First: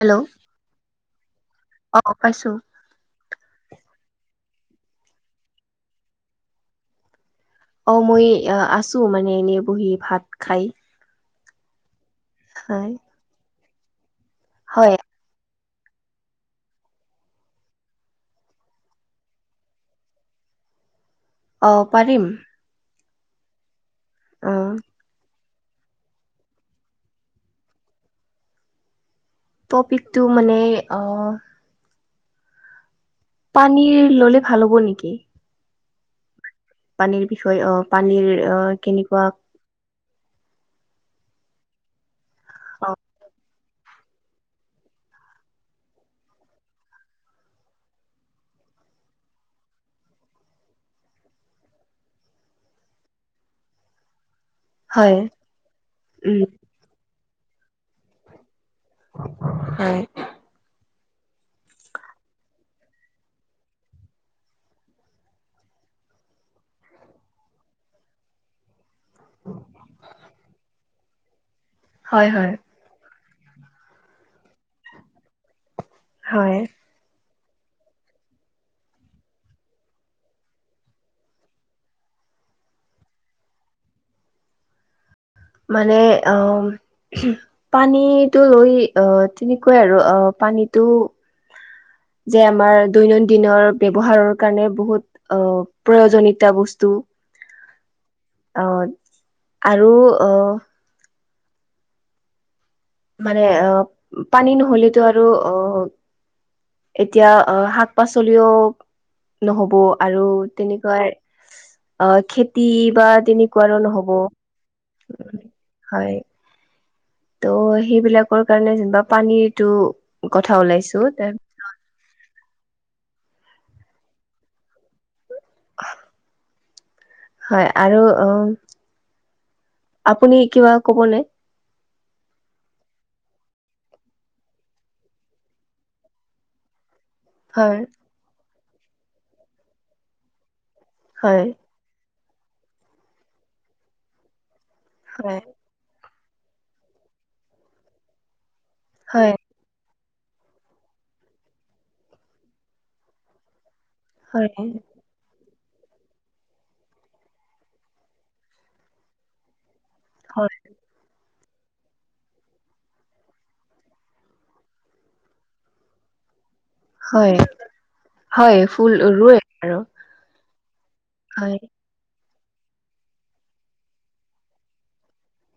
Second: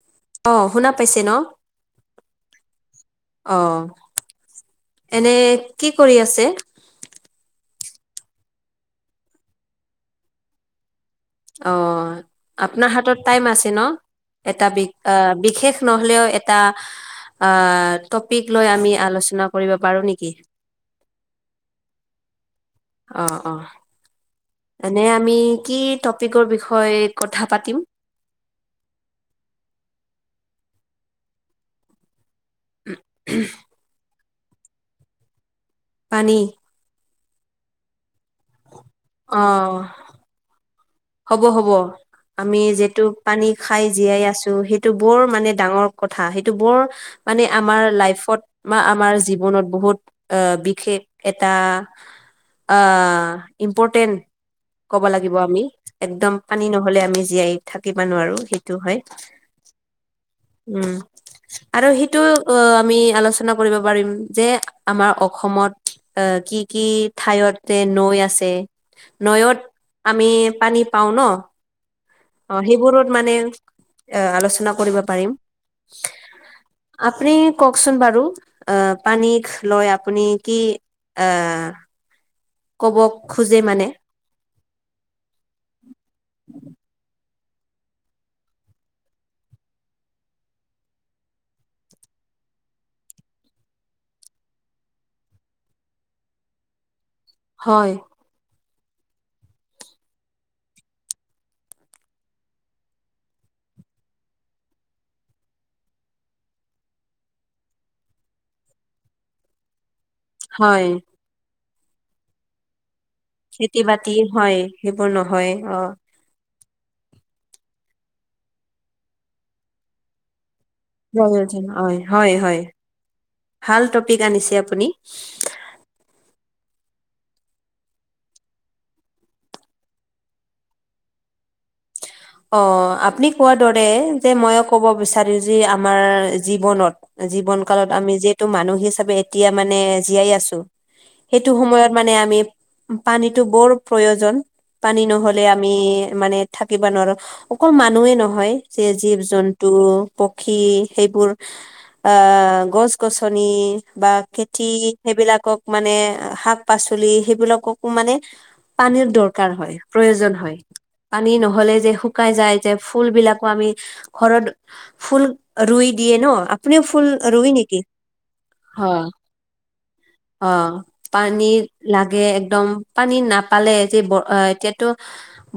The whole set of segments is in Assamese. হেল্ল' অ শুনা পাইছে ন। অ পাইছোঁ। অ এনে কি কৰি আছে? অ মই আছোঁ মানে এনেই বহি ভাত খাই। অ আপোনাৰ হয় হাতত টাইম আছে ন এটা বি হয় বিশেষ। নহ'লেও এটা। আহ টপিক লৈ আমি আলোচনা কৰিব পাৰোঁ নেকি? অ পাৰিম। অ অ অ এনেই আমি। কি টপিকৰ বিষয়ে কথা পাতিম। টপিকটো মানে অ- পানীৰ ললে ভাল হ'ব নেকি? পানী পানীৰ বিষয়ে অ পানীৰ অ- কেনেকুৱা অ হ'ব হ'ব আমি অ যিহেতু পানী খাই জীয়াই আছোঁ সেইটো বৰ মানে ডাঙৰ কথা সেইটো বৰ মানে আমাৰ লাইফত। বা আমাৰ জীৱনত বহুত আহ বিশেষ এটা অ ইনপৰ্টেন ক'ব হয় লাগিব আমি একদম উম পানী নহ'লে আমি জীয়াই থাকিব নোৱাৰো সে- টো হয় হয় উম। আৰু সেইটো অ আমি আলোচনা কৰিব পাৰিম যে আমাৰ অসমত। অ কি কি ঠাইয়তে নৈ আছে। নৈয়ত আমি পানী পাওঁ ন। হয় হয়। অ' সেইবোৰত মানে এ আলোচনা কৰিব পাৰিম হয় আপুনি - কওঁকচোন বাৰু আহ পানীক লৈ আপুনি কি এ ক'ব' খোজে মানে। মানে অ পানীটো লৈ আহ তেনেকুৱাই আৰু অ পানীটো। যে আমাৰ দৈনন্দিনৰ ব্যৱহাৰৰ কাৰণে বহুত আহ প্ৰয়োজনীতা বস্তু। হয়। আহ আৰু আহ। মানে আহ পানী নহলেতো আৰু অ এতিয়া অ শাক পাচলিও নহ'ব। আৰু হয় তেনেকুৱাই অ খেতি বা- তেনেকুৱা খেতি নহ'ব বাতি হয় সেইবোৰ নহয় অ' হয়। ত' সেইবিলাকৰ কাৰণে যেনিবা পানীৰটো কথা ওলাইছো য় হয় হয় হয় ভাল টপিক আনিছে আপুনি। হয় আৰু অ আপুনি কিবা কবনে। অ আপুনি কোৱাৰ দৰে যে মইো ক'ব বিচাৰি যে আমাৰ জীৱনত জীৱন হয় কালত আমি যিহেতু মানুহ হিচাপে এতিয়া মানে জীয়াই আছো। হয় সেইটো সময়ত মানে আমি পানীতটো বৰ প্ৰয়োজন। পানী হয় নহলে আমি মানে থাকিব নোৱাৰো অকল মানুহয়ে নহয়। স জীৱ হয় জন্তু পক্ষী সেইবোৰ আ গছ -গছনি। বা হয় খেতি সেইবিলাকক মানে শাক পাচলি সেইবিলাককো মানে পানীৰ দৰকাৰ হয়। প্ৰয়োজন হয় পানী নহলে যে। শুকাই যায় যে ফুল বিলাকো আমি ঘৰত ফুল ৰুই দিয়ে ন। আপনি ফুল হয় ৰই নেকি হয় অ। ফুল ৰুৱে আৰু অ হয় পানীৰ লাগে এক। দম পানী নাপালে যে ব এতিয়াতো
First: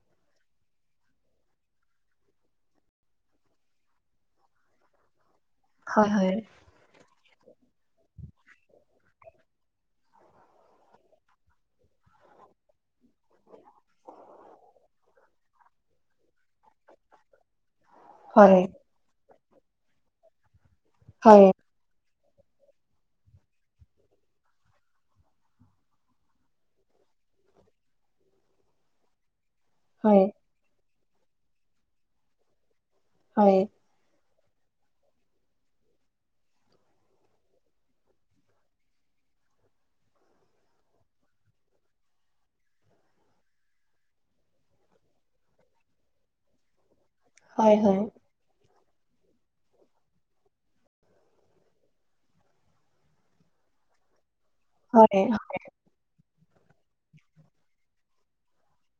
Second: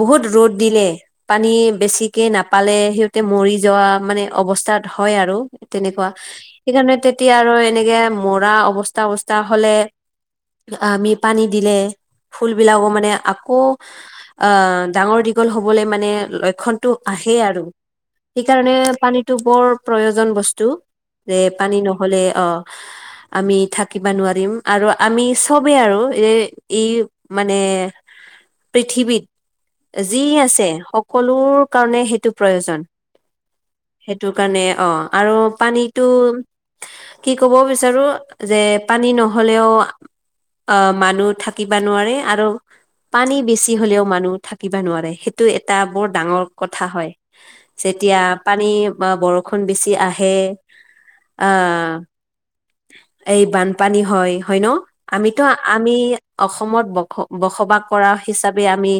বহুত ৰ'দ দিলে। পানী বেছিকে নাপালে সিহঁতে মৰি যোৱা মানে অৱস্থাত হয় আৰু। তেনেকুৱা হয় হয় সেইকাৰণে তেতিয়া আৰু এনেকে মৰা অৱস্থা অৱস্থা হলে। আমি পানী দিলে। ফুলবলাকো মানে আকৌ অ ডাঙৰ দীঘল হ'বলে মানে। মানে লক্ষণতটো আহে আৰু হয় সেইকাৰণে পানীতটো বৰ প্ৰয়োজন বস্তু। যে হয় পানী নহলে অ। আমি থাকিব নোৱাৰিম আৰু আমি চবেই আৰু এ ই মানে। পৃথিৱীত যি হয় আছে সকলো কাৰণে সেইটো প্ৰয়োজন। হয়। সেইটো কাৰণে অ আৰু পানীতটো। কি কব বিচাৰো যে পানী নহলেও। অ মানুহ থাকিবা নোৱাৰে আৰু। পানী বেছি হলেও মানুহ থাকিব নোৱাৰে সেইটো। এটা বৰ ডাঙৰ কথা হয় হয় হয় যেতিয়া পানী। বা বৰষুণ বেছি আহে অ। এই বানপানী হয় হয় ন হয় আমিতো আমি। অসমত বস বসবাস কৰা হিচাপে আমি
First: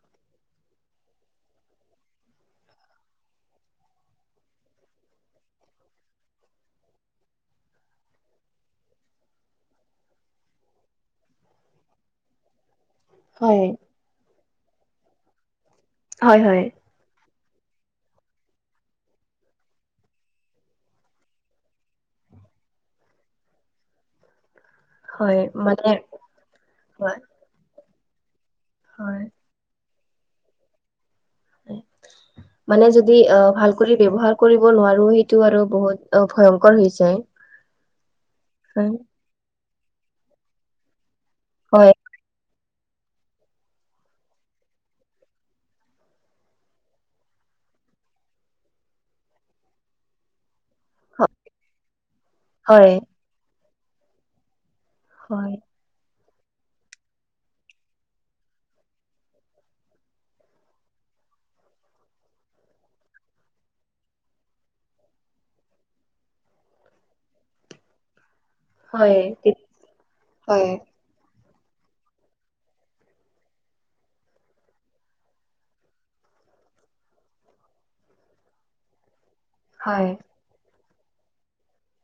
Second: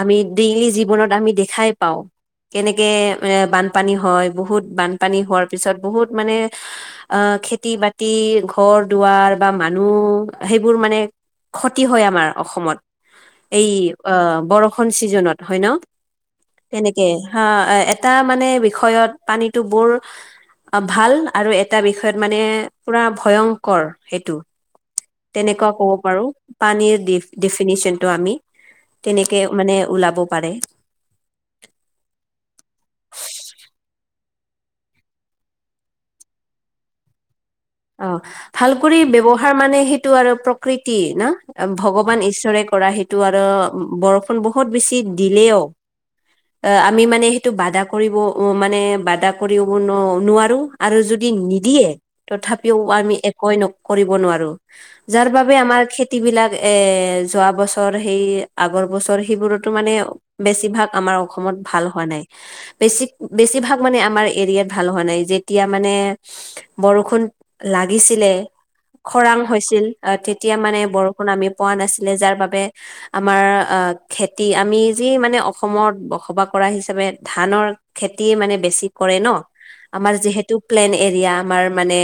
আমি ডেইলি। জীৱনত আমি দেখাই পাওঁ। কেনেকে এ বানপানী হয় বহুত বানপানী হোৱাৰ পিছত বহুত মানে অ। খেতি বাতি ঘৰ দুৱাৰ বা মানুহ সেইবোৰ মানে। ক্ষতি হয় আমাৰ অসমত। হয় এই অ বৰষুণ চিজনত হয় ন হয় হয় তেনেকে। অ এটা মানে বিষয়ত পানীতটো বৰ। ভাল আৰু এটা বিষয়ত মানে পুৰা ভয়ংকৰ সেইটো। হয় তেনেকুৱা ক'ব মানে পাৰো পানীৰ হয় ডিফিনেশ্যন টো আমি। হয় তেনেকে মানে ওলাব পাৰে। উম। মানে যদি আহ ভাল কৰি ব্যৱহাৰ কৰিব নোৱাৰো সেইটো আৰু বহুত ভয়ংকৰ হৈ হৈছোয়। অ ভাল কৰি ব্যৱহাৰ মানে সেইটো আৰু প্ৰকৃতি না। হয় ভগৱান ঈশ্বৰে কৰা সেইটো আৰু বৰষুণ বহুত বেছি দিলেও। অ আমি মানে সেইটো বাধা কৰিব মানে বাধা কৰিব নোৱাৰো আৰু যদি। নিদিয়ে তথাপিও হয় আমি একেই নকৰি নোৱাৰো যাৰ হয় বাবে আমাৰ খেতি। য বিলাক এ যোৱা বছৰ সেই আগৰ বছৰ সেইবোৰতো মানে বেছিভাগ আমাৰ। অসম ভাল হোৱা নাই। বেছি ভাগ আমাৰ এৰিআত ভাল হোৱা নাই তেতিয়া মানে। বৰষুণ। ষুণ লাগিছিলে হয় খৰাং হৈছিল তেতিয়া হয় মানে বৰষুণ আমি। পোৱা নাছিলে যাৰ বাবে আমাৰ খেতি আমি যি মানে অসমতা বসবাস কৰা হিচাপে ধানৰ খেতি মানে বেছি কৰে ন। হয় আমাৰ যিহেতু প্লেন এৰিয়া আমাৰ মানে।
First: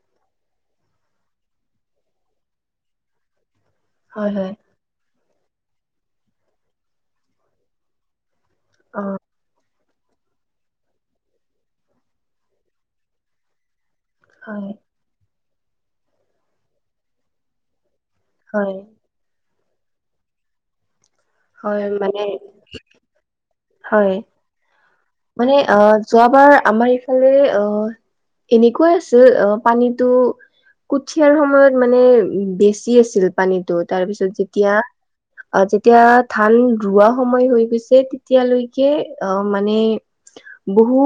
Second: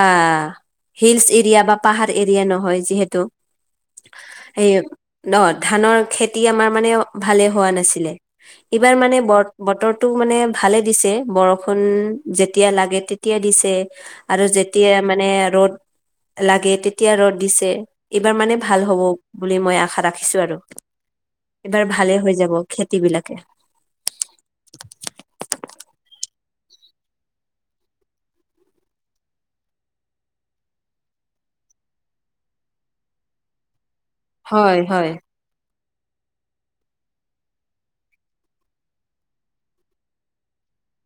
আহ শিলচ এৰিয়া বা পাহাৰ এৰিয়া নহয় যিহেতু। হয় হয়। এই ন ধানৰ খেতি আমাৰ মানে ভালে অ অ মানে ভালে দিছে বৰষুণ যেতিয়া লাগে তেতিয়া দিছে। আৰু হয় যেতিয়া মানে ৰ'দ লাগে তেতিয়া ৰ'দ দিছে। এইবাৰ মানে হয় ভাল হব বুলি মই আশা ৰাখিছো আৰু। এইবাৰ হয় ভালে মানে হৈ যাব খেতি বিলাকে। হয় মানে অহ যোৱাবাৰ আমাৰ এইফালে অহ। এনেকুৱাই আছিল অহ পানীতটো কঠিয়াৰ সময়ত মানে বেছি আছিল পানীটোত। তাৰপিছত যেতিয়া হয় হয় অহ যে। এতিয়া ধান ৰোৱা সময় হৈ গৈছে তেতিয়ালৈকে অহ মানে। বহু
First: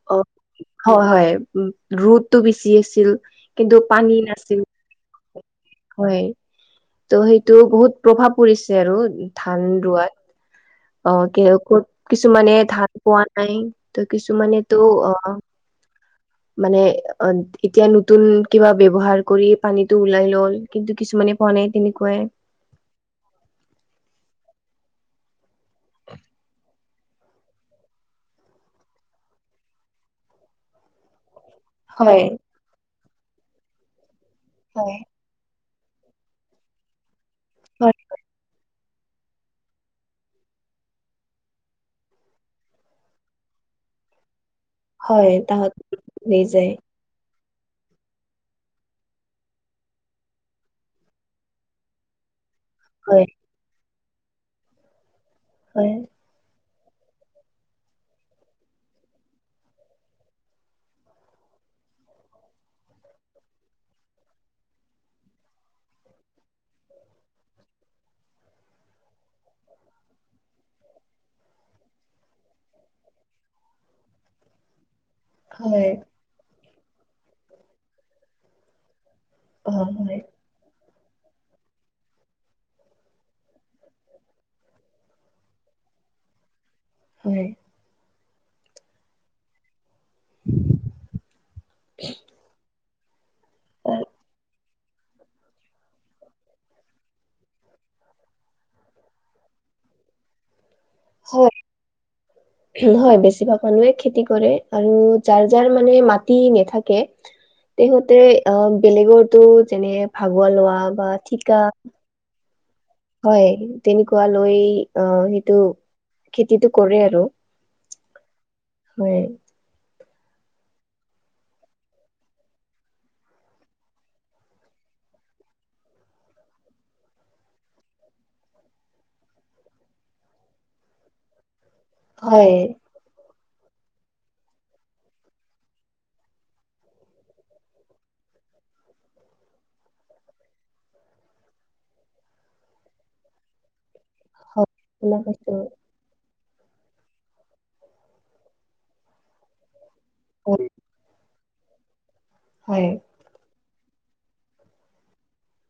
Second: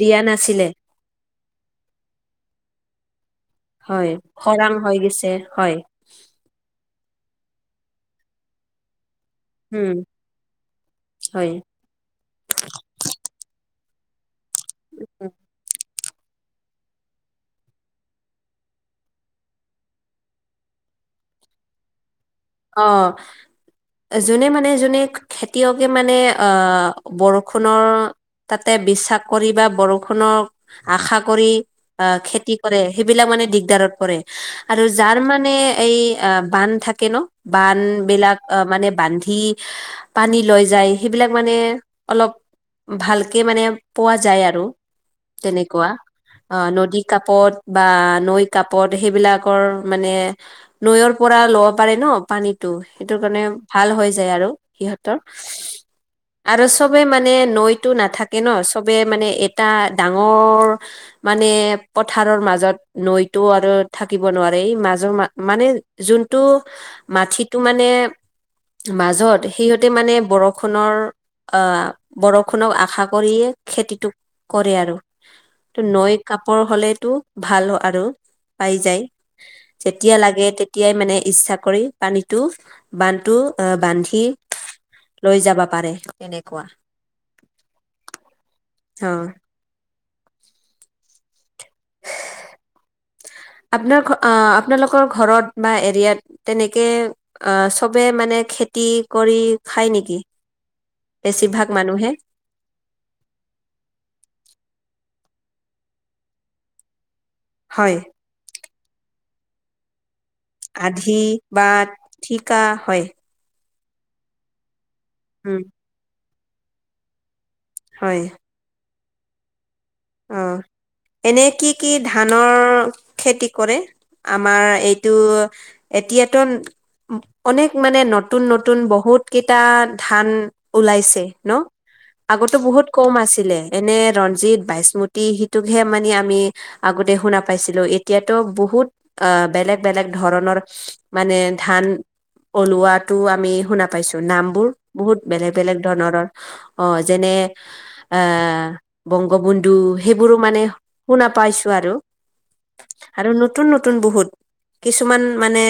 দিয়া অহ নাছিলে হয় হয় উম ৰ'দটো বেছি আছিল। কিন্তু হয় পানী নাছিল খৰাং হৈ গৈছে হয় তো সেইটো বহুত প্ৰভাৱ পৰিছে আৰু ধান উম ৰোৱাত। অহ কি হয় কিছুমানে ধান পোৱা নাই ত কিছুমানেতো অ। উম। মানে অক্ষ এতিয়া নতুন কিবা ব্যৱহাৰ কৰি পানীটো উওলাই লয় কিন্তু কিছুমান। পোৱা নাই তেনেকুৱাই। অহ। জোনে মানে জোনে খেতিয়কে মানে অহ বৰষুণৰ তাতে বিশ্বাস কৰি বা বৰষুণক আশা কৰি। অহ হয় খেতি কৰে সেইবিলাক মানে দিগদাৰত পৰে আৰু হয় যাৰ মানে। এই অ বান্ধ থাকে ন বান্ধ হয় বিলাক অ মানে। বান্ধি পানী লৈ যায় সেইবিলাক মানে অলপ। ভালকে মানে পোৱা যায় আৰু হয় তাহত তেনেকুৱা লৈ অ যায় নদী কাপত। বা নৈ কাপত সেইবিলাকৰ মানে নৈৰ পৰা ল'ব পাৰে ন পানীত। ত সেইটো হয় কাৰণে ভাল হৈ যায় আৰু সিহঁতৰ। হয়। আৰু চবে মানে নৈতো নাথাকে ন চবে মানে এটা ডাঙৰ মানে। এ পথাৰৰ মাজত নৈতো আৰু থাকিব নোৱাৰি মাজৰ ম মানে যোনটো। মাটিটো মানে মাজত সিহঁতে মানে বৰষুণৰ। আ বৰষুণক আশা কৰিয়ে খেতিটো কৰে আৰু। ত হয় নৈ কাপোৰ হলেটো ভাল আৰু পাই যায়। অ যেতিয়া হয় লাগে তেতিয়াই মানে ইচ্ছা কৰি। পানীটো বানটো আহ বান্ধি লৈ যাব পাৰে তেনেকুৱা। হয়। অ। [unintelligible] আপোনাৰ ঘ আ। আপোনালোকৰ ঘৰত বা এৰিয়াত তেনেকে চবে মানে খেতি কৰি। খাই নেকি? হয় বেছিভাগ মানুহে হয় বেছিভাগ মানুহে খেতি কৰে আৰু। যাৰ যাৰ মানে মাটি নেথাকে হয় তেহঁতে অ বেলেগতো যেনে। ভাগৰ লোৱা বা আধি ঠিকা। বা হয় তেনেকুৱা লৈ অ সেইটো উম খেতিটো কৰে আৰু। হয়। হয়। অ এনে কি কি ধানৰ খেতি কৰে। আমাৰ এইটো এতিয়াতো। অনেক মানে নতুন নতুন বহুত কেইটা ধান ওলাইছে ন। হয় আগতো বহুত কম আছিলে এনে ৰঞ্জিত বাইচ। স্মুতি সিটোকহে মানে আমি আগতে শুনা পাইছিলো এতিয়াাতো বহুত অ বেলেগ বেলেগ। এই বিলাক ধৰণৰ মানে ধান ওলোৱাতটো আমি শুনা পাইছো নাম বোৰ হয় শুনা বহুত পাইছো বেলেগ বেলেগ ধৰণৰ। অ যেনে এ বংগবুন্ধু। সেইবোৰো মানে হয় শুনা পাইছো আৰু। হয়। আৰু নতুন নতুন বহুত কিছুমান মানে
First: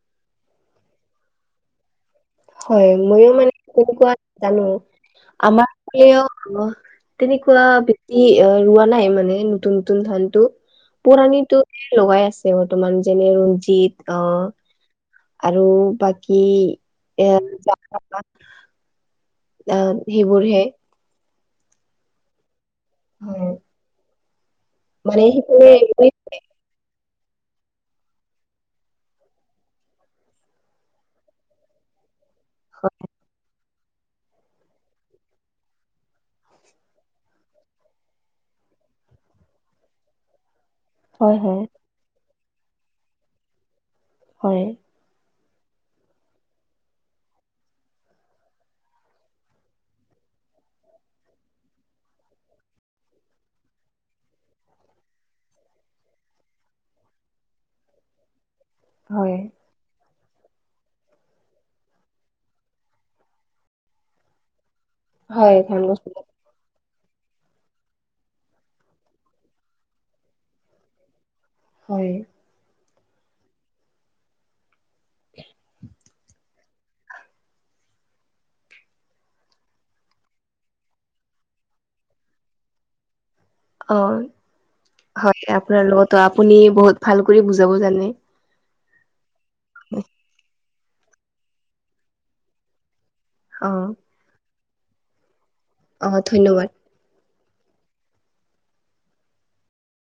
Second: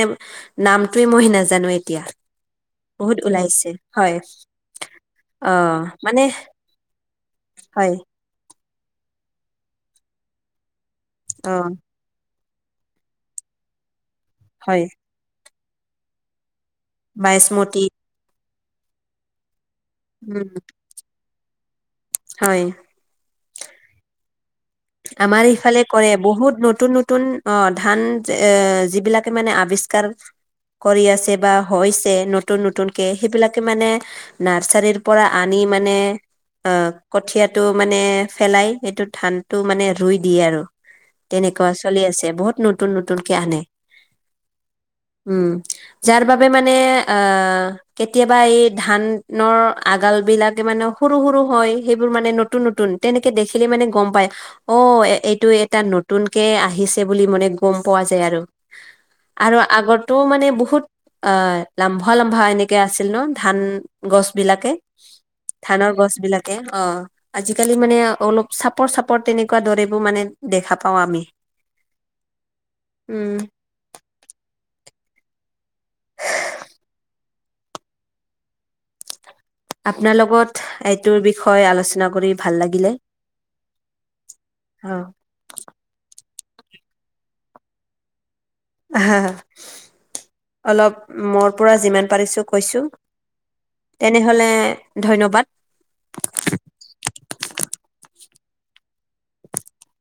নামটোৱে মই নাজানো এতিয়া। হয় বহুত মইও মানে ওলাইছে কনে কোৱা হয় জানো অ আমাৰ ফালেও মানে তেনেকুৱা হয় ব্যক্তি ৰোৱা নাই মানে নতুন নতুন ধান টো অ পোৰণিটো লগাই আছে বৰ্তমান যেনে ৰঞ্জিত আহ হয় আৰু বাকী এ বাইচমতি আম উম সেইবোৰহে হয় হয় মানে আমাৰ সেইফালে ইফালে কৰে এইবোৰে বহুত নতুন নতুন অ ধান যে যিবিলাকে মানে আৱিষ্কাৰ কৰি আছে বা হৈছে নতুন নতুনকে সেইবিলাকে মানে নাৰ্চাৰীৰ পৰা আনি মানে অ কঠিয়াটো মানে ফেলাই সেইটো ধান টো মানে ৰুই দিয়ে আৰু হয় হয় তেনেকুৱা চলি আছে বহুত নতুন নতুনকে আনে হয় উম যাৰ বাবে মানে আ কেতিয়াবা এই ধানৰ আগাল বিলাকে মানে সৰু সৰু হয় সেইবোৰ মানে নতুন নতুন তেনেকে দেখিলে মানে গম পায় অ এইটো এটা নতুনকে আহিছে বুলি মানে গম পোৱা যায় আৰু হয় হয় আৰু আগত টো মানে বহুত আ লাম্ভা লম্ভা এনেকে আছিল ন ধান গছ বিলাকে হয় ধান ধানৰ গছ বিলাক বিলাকে অ আজিকালি মানে অলপ চাপৰ চাপৰ পৰ তেনেকুৱা দৰেবোৰ মানে দেখা পাও আমি হয় উম আপোনাৰ লগত এইটোৰ বিষয়ে আলোচনা কৰি ভাল লাগিলে অ অ হয় আপোনাৰ লগতো আপুনি বহুত ভাল কৰি বুজাব জানে হা [unintelligible] অলপ মোৰ পৰা যিমান পাৰিছো কৈছো অ তেনেহলে ধন্যবাদ অ ধন্যবাদ